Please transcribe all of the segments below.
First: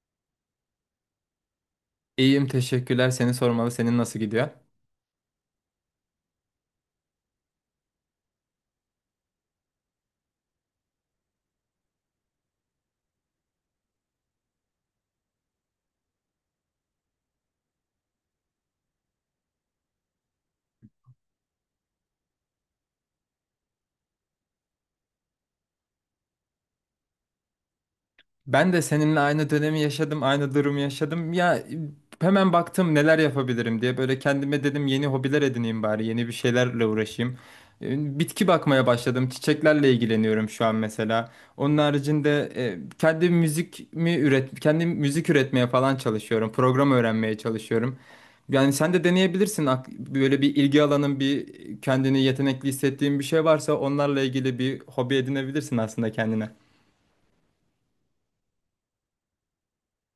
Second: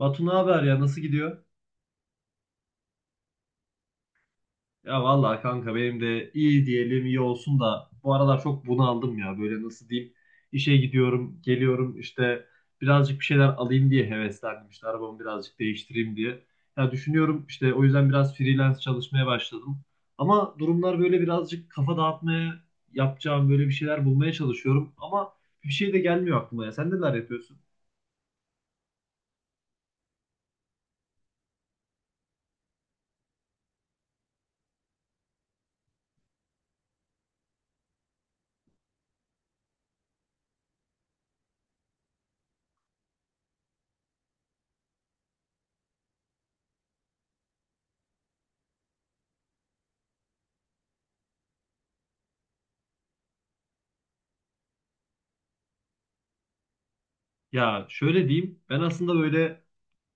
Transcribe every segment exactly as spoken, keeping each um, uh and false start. Batu, ne haber ya, nasıl gidiyor? İyiyim teşekkürler. Seni sormalı. Senin nasıl gidiyor? Ya vallahi kanka benim de iyi, diyelim iyi olsun da bu aralar çok bunaldım ya, böyle nasıl diyeyim, işe gidiyorum geliyorum işte, birazcık bir şeyler alayım diye heveslendim, işte arabamı birazcık değiştireyim diye. Ya düşünüyorum, işte o yüzden biraz freelance çalışmaya başladım ama durumlar böyle, birazcık kafa dağıtmaya yapacağım böyle bir şeyler bulmaya çalışıyorum ama bir şey de gelmiyor aklıma. Ya sen neler yapıyorsun? Ben de seninle aynı dönemi yaşadım, aynı durumu yaşadım. Ya e, hemen baktım neler yapabilirim diye. Böyle kendime dedim yeni hobiler edineyim bari, yeni bir şeylerle uğraşayım. E, Bitki bakmaya başladım. Çiçeklerle ilgileniyorum şu an mesela. Onun haricinde e, kendi müzik mi üret, kendi müzik üretmeye falan çalışıyorum. Program öğrenmeye çalışıyorum. Yani sen de deneyebilirsin. Ak- Böyle bir ilgi alanın, bir kendini yetenekli hissettiğin bir şey varsa onlarla ilgili bir hobi edinebilirsin aslında kendine. Ya şöyle diyeyim, ben aslında böyle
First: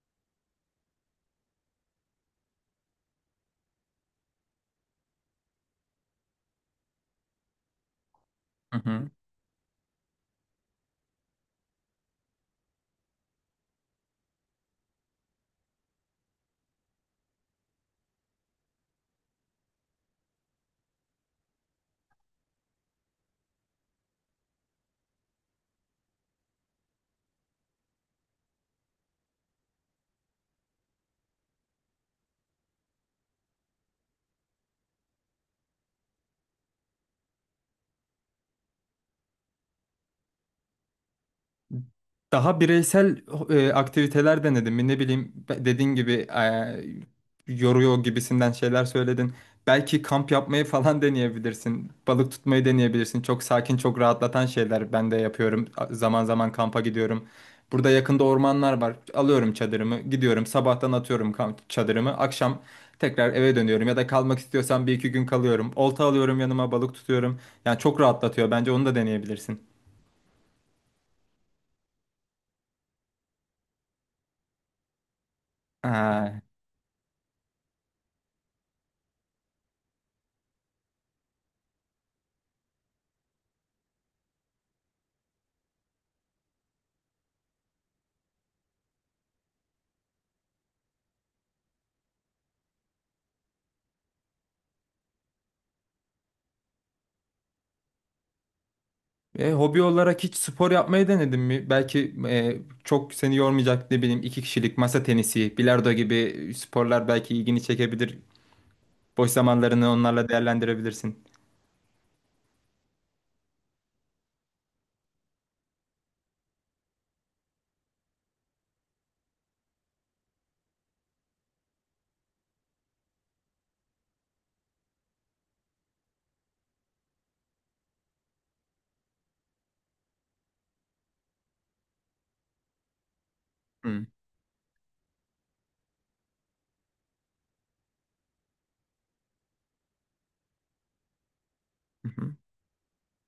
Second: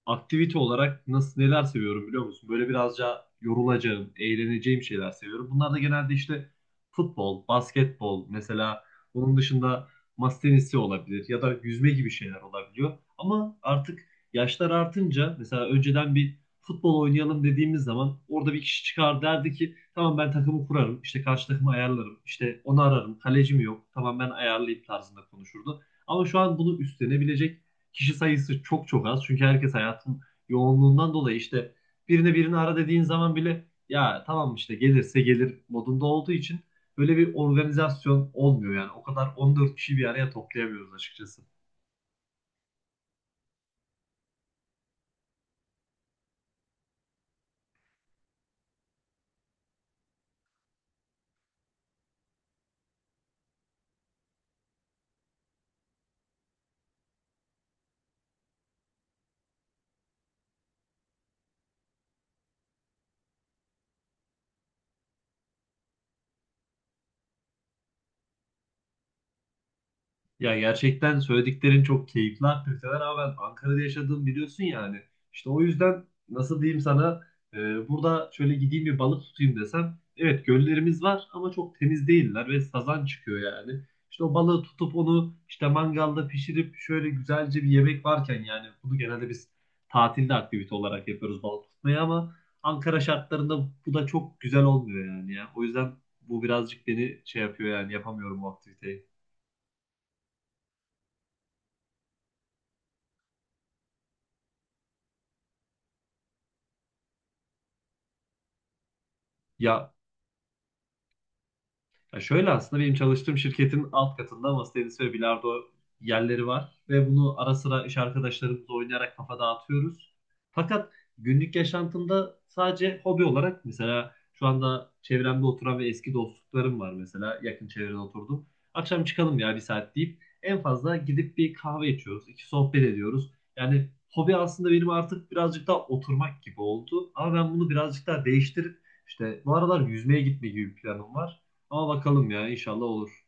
aktivite olarak nasıl, neler seviyorum biliyor musun? Böyle birazca yorulacağım, eğleneceğim şeyler seviyorum. Bunlar da genelde işte futbol, basketbol Hı mesela. hı. Onun dışında masa tenisi olabilir ya da yüzme gibi şeyler olabiliyor. Ama artık yaşlar artınca, mesela önceden bir futbol oynayalım dediğimiz zaman orada bir kişi çıkar, derdi ki tamam ben takımı kurarım, işte karşı takımı ayarlarım, işte onu ararım, kaleci mi yok, tamam ben ayarlayayım tarzında konuşurdu. Ama şu an bunu üstlenebilecek kişi sayısı çok çok az. Çünkü herkes hayatın yoğunluğundan dolayı işte birine birini ara dediğin zaman bile ya tamam işte, gelirse gelir modunda olduğu için böyle bir organizasyon olmuyor yani. O kadar on dört kişi bir araya toplayamıyoruz açıkçası. Daha bireysel e, aktiviteler denedin mi? Ne bileyim be- dediğin gibi e, yoruyor gibisinden şeyler söyledin. Belki kamp yapmayı falan deneyebilirsin. Balık tutmayı deneyebilirsin. Çok sakin, çok rahatlatan şeyler ben de yapıyorum. A- Zaman zaman kampa gidiyorum. Burada yakında ormanlar var. Alıyorum çadırımı, gidiyorum. Sabahtan atıyorum kamp çadırımı. Akşam tekrar eve dönüyorum ya da kalmak istiyorsam bir iki gün kalıyorum. Olta alıyorum yanıma, balık tutuyorum. Yani çok rahatlatıyor. Bence onu da deneyebilirsin. Ya gerçekten söylediklerin çok keyifli aktiviteler ama ben Ankara'da yaşadığım biliyorsun yani. İşte o yüzden Ha. nasıl diyeyim sana, e, burada şöyle gideyim bir balık tutayım desem, evet göllerimiz var ama çok temiz değiller ve sazan çıkıyor yani. İşte o balığı tutup onu işte mangalda pişirip şöyle güzelce bir yemek varken, yani bunu genelde biz tatilde aktivite olarak yapıyoruz, balık tutmayı, ama Ankara şartlarında bu da çok güzel olmuyor yani ya. O yüzden bu birazcık beni şey yapıyor yani, yapamıyorum bu aktiviteyi. E, hobi olarak hiç spor yapmayı denedin mi? Belki e, çok seni yormayacak ne bileyim iki kişilik masa tenisi, bilardo gibi sporlar belki ilgini çekebilir. Boş zamanlarını Ya onlarla değerlendirebilirsin. Ya şöyle, aslında benim çalıştığım şirketin alt katında masa tenisi ve bilardo yerleri var ve bunu ara sıra iş arkadaşlarımızla oynayarak kafa dağıtıyoruz. Fakat günlük yaşantımda sadece hobi olarak, mesela şu anda çevremde oturan ve eski dostluklarım var, mesela yakın çevrede oturdum. Akşam çıkalım ya bir saat deyip en fazla gidip bir kahve içiyoruz, iki sohbet ediyoruz. Yani Hı. hobi aslında benim artık birazcık daha oturmak gibi oldu ama ben bunu birazcık daha değiştirip işte bu aralar yüzmeye gitme gibi bir planım var. Ama Hı bakalım hı. ya, inşallah olur.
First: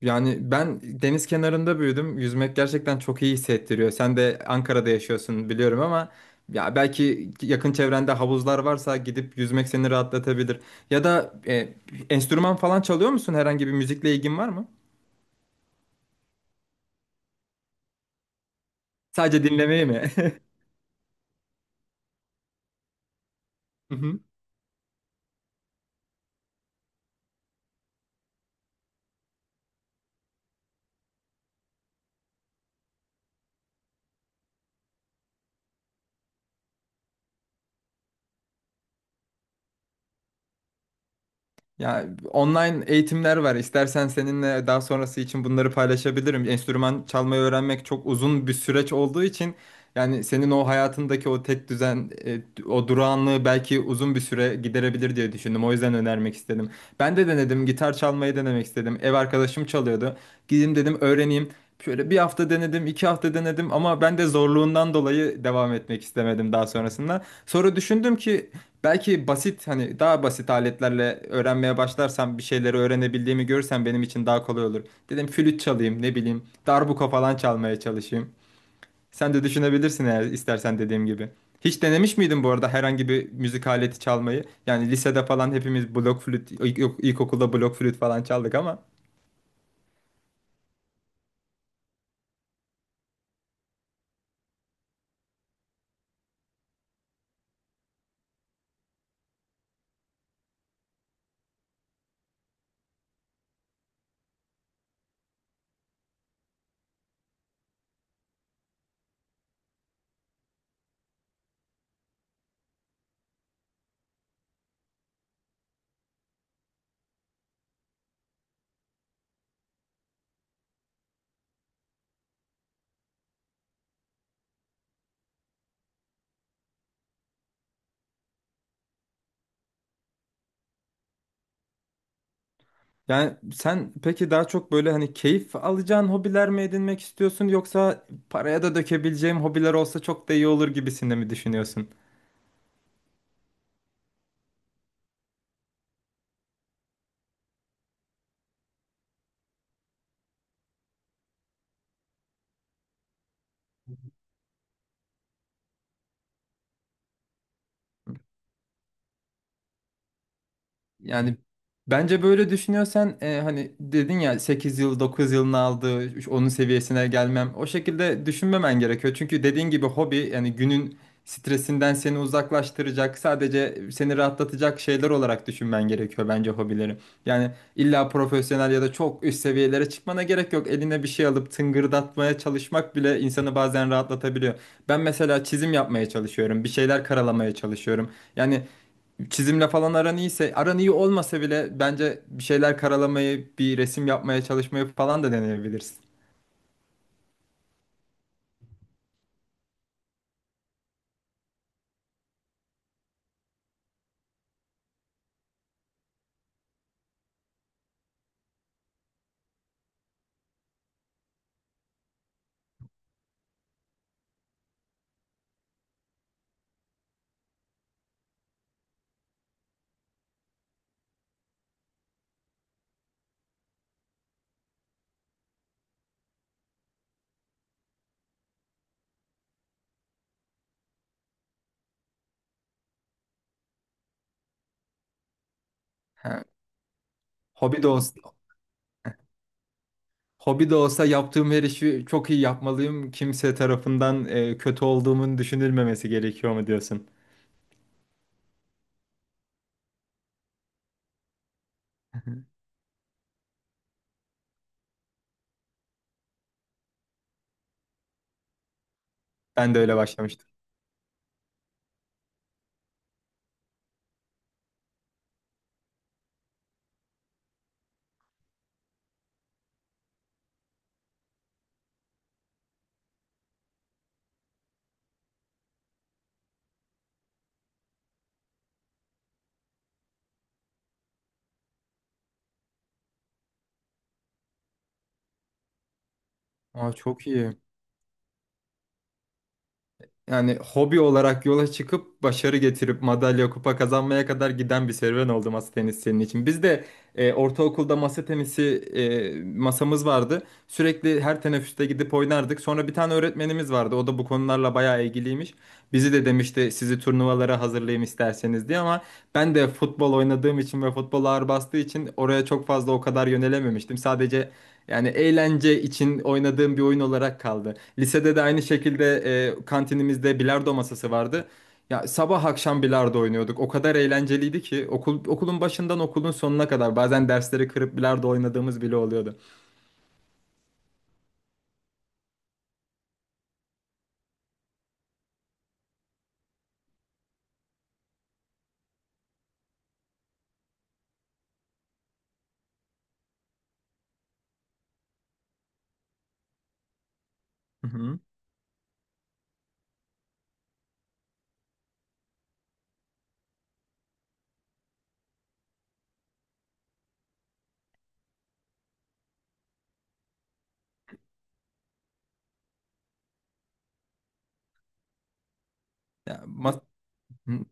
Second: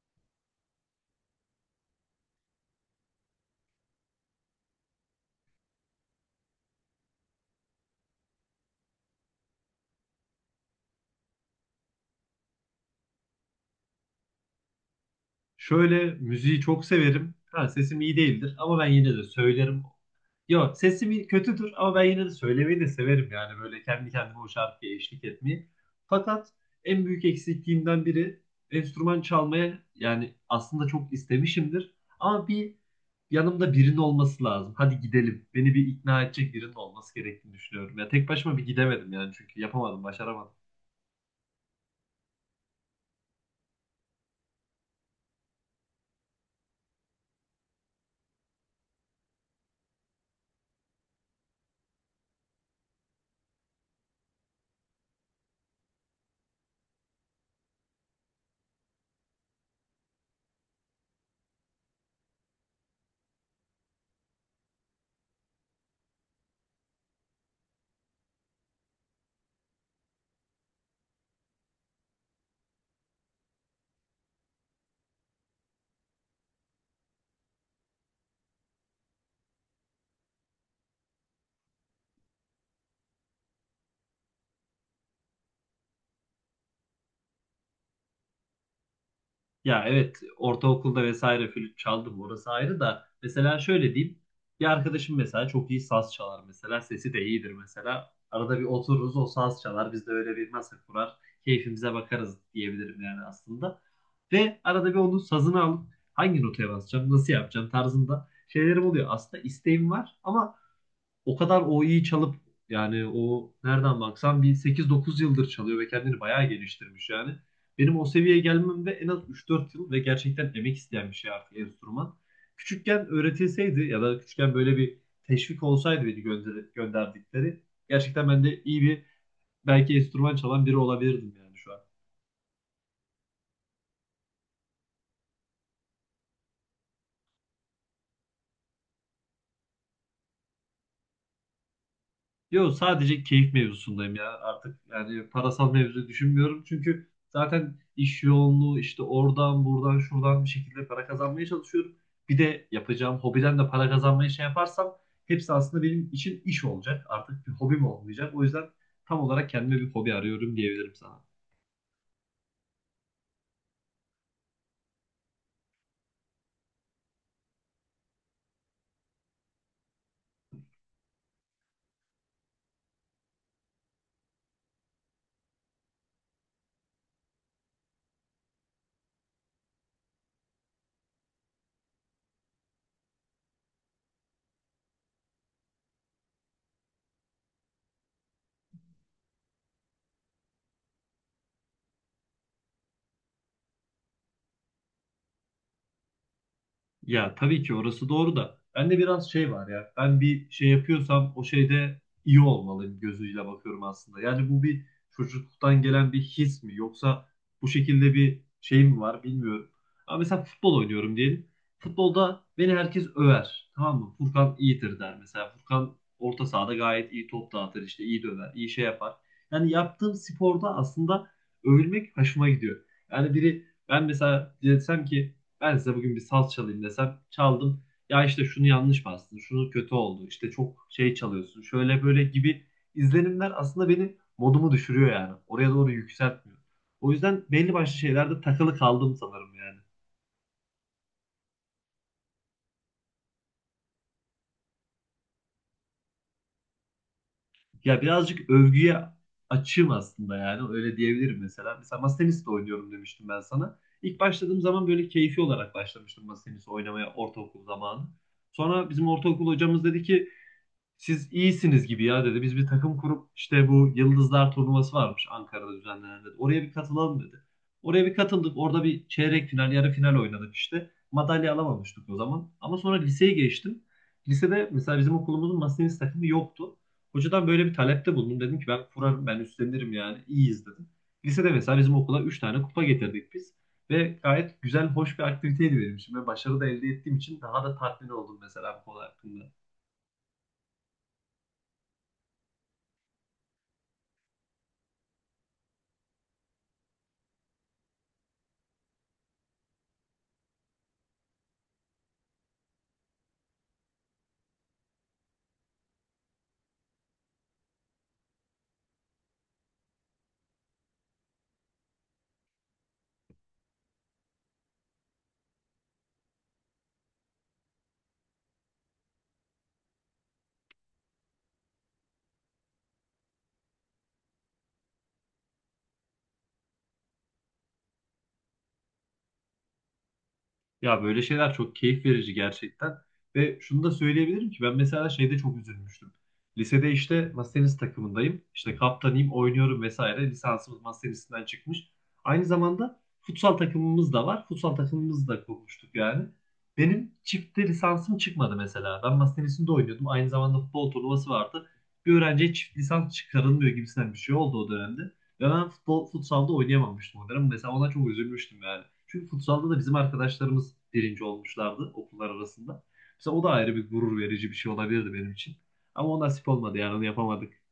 Yani ben deniz kenarında büyüdüm. Yüzmek gerçekten çok iyi hissettiriyor. Sen de Ankara'da yaşıyorsun biliyorum ama ya belki yakın çevrende havuzlar varsa gidip yüzmek seni rahatlatabilir. Ya da e, enstrüman falan çalıyor musun? Herhangi bir müzikle ilgin var mı? Şöyle, müziği çok severim. Ha, sesim iyi değildir ama ben yine de Sadece söylerim. dinlemeyi mi? Yok sesim iyi- kötüdür ama ben yine de söylemeyi de severim yani, böyle Hı kendi hı. kendime o şarkıya eşlik etmeyi. Fakat en büyük eksikliğimden biri enstrüman çalmaya, yani aslında çok istemişimdir. Ama bir yanımda birinin olması lazım. Hadi gidelim. Beni bir ikna edecek birinin olması gerektiğini düşünüyorum. Ya tek başıma bir gidemedim yani, çünkü yapamadım, başaramadım. Ya online eğitimler var. İstersen seninle daha sonrası için bunları paylaşabilirim. Enstrüman çalmayı öğrenmek çok uzun bir süreç olduğu için yani senin o hayatındaki o tek düzen, e, o durağanlığı belki uzun bir süre giderebilir diye düşündüm. O yüzden önermek istedim. Ben de denedim, gitar çalmayı denemek istedim. Ev arkadaşım çalıyordu. Gideyim dedim öğreneyim. Şöyle bir hafta denedim, iki hafta denedim ama ben de zorluğundan dolayı devam etmek istemedim daha sonrasında. Sonra düşündüm ki belki basit hani daha basit aletlerle öğrenmeye başlarsam bir şeyleri öğrenebildiğimi görürsem benim için daha kolay olur. Dedim flüt çalayım ne bileyim darbuka falan çalmaya çalışayım. Sen de düşünebilirsin eğer istersen dediğim gibi. Hiç denemiş miydin bu arada herhangi bir müzik aleti çalmayı? Yani lisede falan hepimiz blok flüt, ilk- ilkokulda blok flüt falan çaldık ama. Ya evet, ortaokulda vesaire flüt çaldım, orası ayrı, da mesela şöyle diyeyim, bir arkadaşım mesela çok iyi saz çalar, mesela sesi de iyidir, mesela arada bir otururuz, o saz çalar, biz de öyle bir masa kurar keyfimize bakarız diyebilirim yani aslında. Ve arada bir onun sazını alıp hangi notaya basacağım, nasıl yapacağım tarzında şeylerim oluyor, aslında isteğim var ama o kadar o iyi çalıp, yani o nereden baksan bir sekiz dokuz yıldır çalıyor ve kendini bayağı geliştirmiş yani. Benim o seviyeye gelmemde en az üç dört yıl ve gerçekten emek isteyen bir şey artık enstrüman. Küçükken öğretilseydi ya da küçükken böyle bir teşvik olsaydı, beni gönder gönderdikleri, gerçekten ben de iyi bir, belki enstrüman çalan biri olabilirdim yani şu an. Yani sen peki daha çok böyle hani keyif alacağın hobiler mi edinmek istiyorsun yoksa paraya da dökebileceğim hobiler olsa çok da iyi olur gibisinde mi düşünüyorsun? Yo, sadece keyif mevzusundayım ya artık, yani parasal mevzu düşünmüyorum çünkü zaten iş yoğunluğu, işte oradan buradan şuradan bir şekilde para kazanmaya çalışıyorum. Bir de yapacağım hobiden de para kazanmayı şey yaparsam, hepsi aslında benim için iş olacak, artık bir hobim olmayacak. O yüzden tam olarak kendime bir hobi arıyorum diyebilirim sana. Yani bence böyle düşünüyorsan e, hani dedin ya sekiz yıl dokuz yılını aldı onun seviyesine gelmem. O şekilde düşünmemen gerekiyor. Çünkü dediğin gibi hobi yani günün stresinden seni uzaklaştıracak, sadece seni rahatlatacak şeyler olarak düşünmen gerekiyor bence hobileri. Yani illa profesyonel ya da çok üst seviyelere çıkmana gerek yok. Eline bir şey alıp tıngırdatmaya çalışmak bile insanı bazen rahatlatabiliyor. Ben mesela çizim yapmaya çalışıyorum, bir şeyler karalamaya çalışıyorum. Yani çizimle falan aran iyiyse, aran iyi olmasa bile bence bir şeyler karalamayı, bir resim yapmaya çalışmayı falan da deneyebilirsin. Ya tabii ki orası doğru da bende biraz şey var ya, ben bir şey yapıyorsam o şeyde iyi olmalıyım gözüyle bakıyorum aslında. Yani bu bir çocukluktan gelen bir his mi, yoksa bu şekilde bir şey mi var bilmiyorum. Ama mesela futbol oynuyorum diyelim. Futbolda beni herkes över, tamam mı? Furkan iyidir der mesela. Furkan orta sahada gayet iyi top dağıtır, işte iyi döver, iyi şey yapar. Yani yaptığım sporda aslında övülmek hoşuma gidiyor. Yani biri, ben mesela desem ki ben size bugün bir saz çalayım desem, çaldım. Ya işte şunu yanlış bastın, şunu kötü oldu, işte çok şey çalıyorsun, şöyle böyle gibi izlenimler aslında beni, modumu düşürüyor yani. Oraya doğru Ha, yükseltmiyor. O yüzden belli hobi de başlı olsun. şeylerde takılı kaldım sanırım yani. Hobi de olsa yaptığım her işi çok iyi yapmalıyım. Kimse tarafından e, kötü olduğumun düşünülmemesi gerekiyor mu diyorsun? Ya birazcık övgüye açığım aslında, yani öyle diyebilirim mesela. Mesela masa tenisi de oynuyorum demiştim ben sana. İlk başladığım zaman böyle keyfi olarak başlamıştım masa tenisi oynamaya, ortaokul zamanı. Sonra bizim ortaokul Ben de hocamız öyle dedi ki başlamıştım. siz iyisiniz gibi ya dedi. Biz bir takım kurup, işte bu Yıldızlar Turnuvası varmış Ankara'da düzenlenen dedi. Oraya bir katılalım dedi. Oraya bir katıldık. Orada bir çeyrek final, yarı final oynadık işte. Madalya alamamıştık o zaman. Ama sonra liseye geçtim. Lisede mesela bizim okulumuzun masa tenisi takımı yoktu. Hocadan böyle bir talepte bulundum. Dedim ki ben kurarım, ben üstlenirim yani. İyiyiz dedim. Lisede mesela bizim okula üç tane kupa getirdik biz. Ve gayet güzel, hoş bir aktiviteydi benim için. Ve başarı da elde Aa, ettiğim çok için iyi. daha da tatmin oldum mesela bu konu hakkında. Yani hobi olarak yola çıkıp başarı getirip madalya kupa kazanmaya kadar giden bir serüven oldu masa tenisi senin için. Biz de e, ortaokulda masa tenisi e, masamız vardı. Sürekli her teneffüste gidip oynardık. Sonra bir tane öğretmenimiz vardı. O da bu konularla bayağı ilgiliymiş. Bizi de demişti sizi turnuvalara hazırlayayım isterseniz diye ama ben de futbol oynadığım için ve futbol ağır bastığı için oraya çok fazla o kadar yönelememiştim. Sadece yani eğlence için oynadığım bir oyun olarak kaldı. Lisede de aynı şekilde e, kantinimizde bilardo masası vardı. Ya sabah akşam bilardo oynuyorduk. O kadar eğlenceliydi ki okul okulun başından okulun sonuna kadar bazen dersleri kırıp bilardo oynadığımız bile oluyordu. Ya böyle şeyler çok keyif verici gerçekten. Ve şunu da söyleyebilirim ki ben mesela şeyde çok üzülmüştüm. Lisede işte masa tenisi takımındayım. İşte kaptanıyım, oynuyorum vesaire. Lisansımız masa tenisinden çıkmış. Aynı zamanda futsal takımımız da var. Futsal takımımızı da kurmuştuk yani. Benim çifte Hı lisansım hı. çıkmadı mesela. Ben masa tenisinde oynuyordum. Aynı zamanda futbol turnuvası vardı. Bir öğrenciye çift lisans çıkarılmıyor gibisinden bir şey oldu o dönemde. Ve ben futbol, futsalda oynayamamıştım o dönem. Mesela ona çok üzülmüştüm yani. Çünkü futsalda da bizim arkadaşlarımız birinci olmuşlardı okullar arasında. Mesela o da ayrı bir gurur verici bir şey olabilirdi benim için. Ama o Ya, nasip olmadı mas- yani, onu yapamadık. Hı.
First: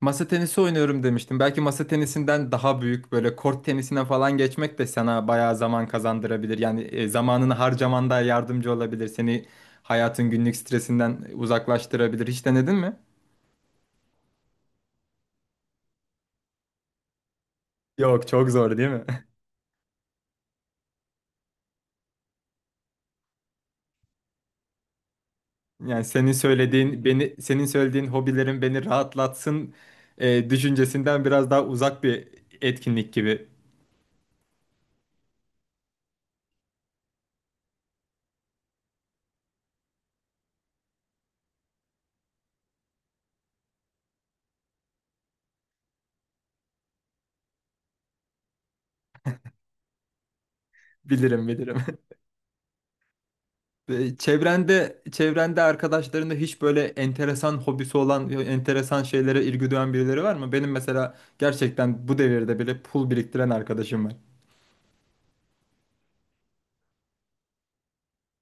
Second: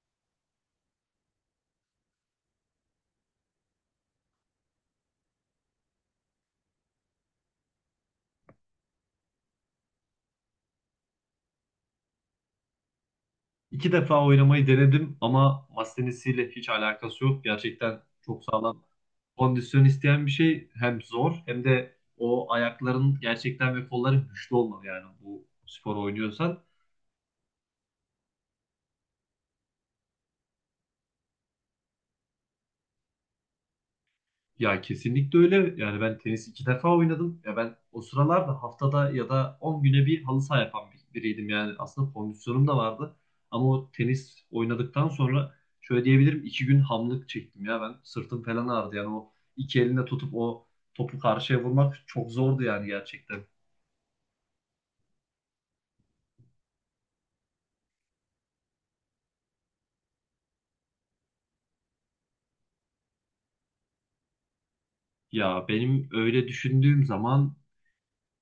Masa tenisi oynuyorum demiştim. Belki masa tenisinden daha büyük böyle kort tenisine falan geçmek de sana bayağı zaman kazandırabilir. Yani e, zamanını harcaman da yardımcı olabilir. Seni hayatın günlük stresinden uzaklaştırabilir. Hiç denedin mi? İki defa oynamayı denedim ama masa tenisiyle hiç alakası yok. Gerçekten Yok çok çok zor sağlam değil mi? kondisyon isteyen bir şey. Hem zor hem de o ayakların gerçekten ve kolların güçlü olmalı yani bu spor Yani senin oynuyorsan. söylediğin beni senin söylediğin hobilerin beni rahatlatsın e, düşüncesinden biraz daha uzak bir etkinlik gibi. Ya kesinlikle öyle. Yani ben tenis iki defa oynadım. Ya ben o sıralarda haftada ya da on güne bir halı saha yapan bir- biriydim. Yani aslında kondisyonum da vardı. Ama o tenis oynadıktan sonra şöyle diyebilirim, iki gün hamlık çektim ya ben. Sırtım falan ağrıdı. Yani o iki elinde tutup o topu Bilirim karşıya bilirim. vurmak çok zordu yani gerçekten. Ve Çevrende, çevrende arkadaşlarında hiç böyle enteresan hobisi olan, ya enteresan şeylere ilgi duyan birileri var mı? Benim mesela gerçekten bu devirde bile pul biriktiren arkadaşım var. Ya benim öyle düşündüğüm zaman,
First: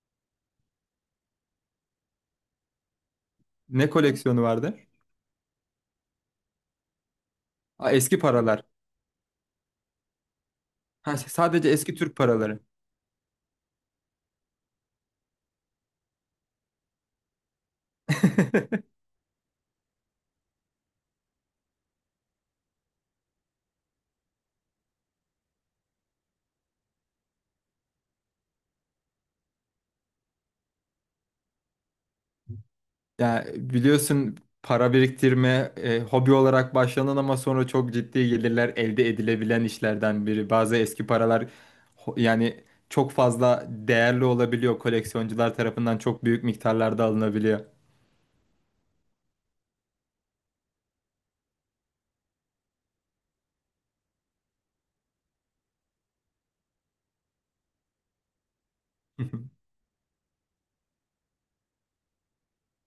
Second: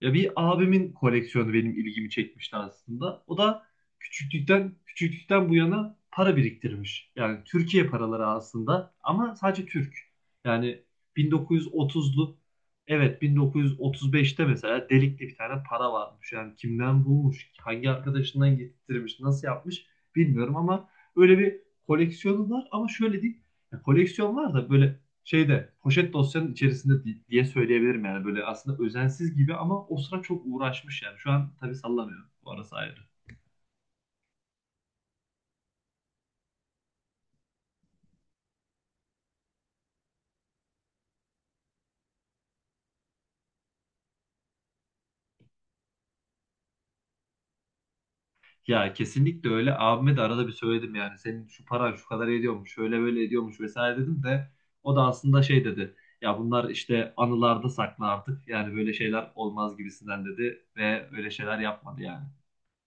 ya bir abimin koleksiyonu benim ilgimi çekmişti aslında. O da Ne koleksiyonu küçüklükten vardı? küçüklükten bu yana para biriktirmiş. Yani Türkiye Aa, eski paraları paralar. aslında, ama sadece Türk. Yani Ha, sadece eski Türk bin dokuz yüz otuzlu, paraları. evet bin dokuz yüz otuz beşte, mesela delikli bir tane para varmış. Yani kimden bulmuş, hangi arkadaşından getirmiş, nasıl yapmış bilmiyorum ama öyle bir koleksiyonu var, ama şöyle değil. Ya koleksiyon var da böyle şeyde, poşet dosyanın içerisinde di- diye söyleyebilirim yani, böyle aslında özensiz gibi ama o sıra çok uğraşmış yani, şu an tabii sallanıyor bu arası ayrı. Ya biliyorsun para biriktirme e, hobi olarak başlanan ama sonra çok ciddi gelirler elde edilebilen işlerden biri. Bazı eski paralar ho- yani çok fazla değerli olabiliyor. Koleksiyoncular tarafından çok büyük miktarlarda alınabiliyor. Ya kesinlikle öyle, abime de arada bir söyledim yani, senin şu paran şu kadar ediyormuş, şöyle böyle ediyormuş vesaire dedim de o da aslında şey dedi ya, bunlar işte anılarda saklı artık yani, böyle şeyler olmaz gibisinden dedi ve öyle şeyler yapmadı yani.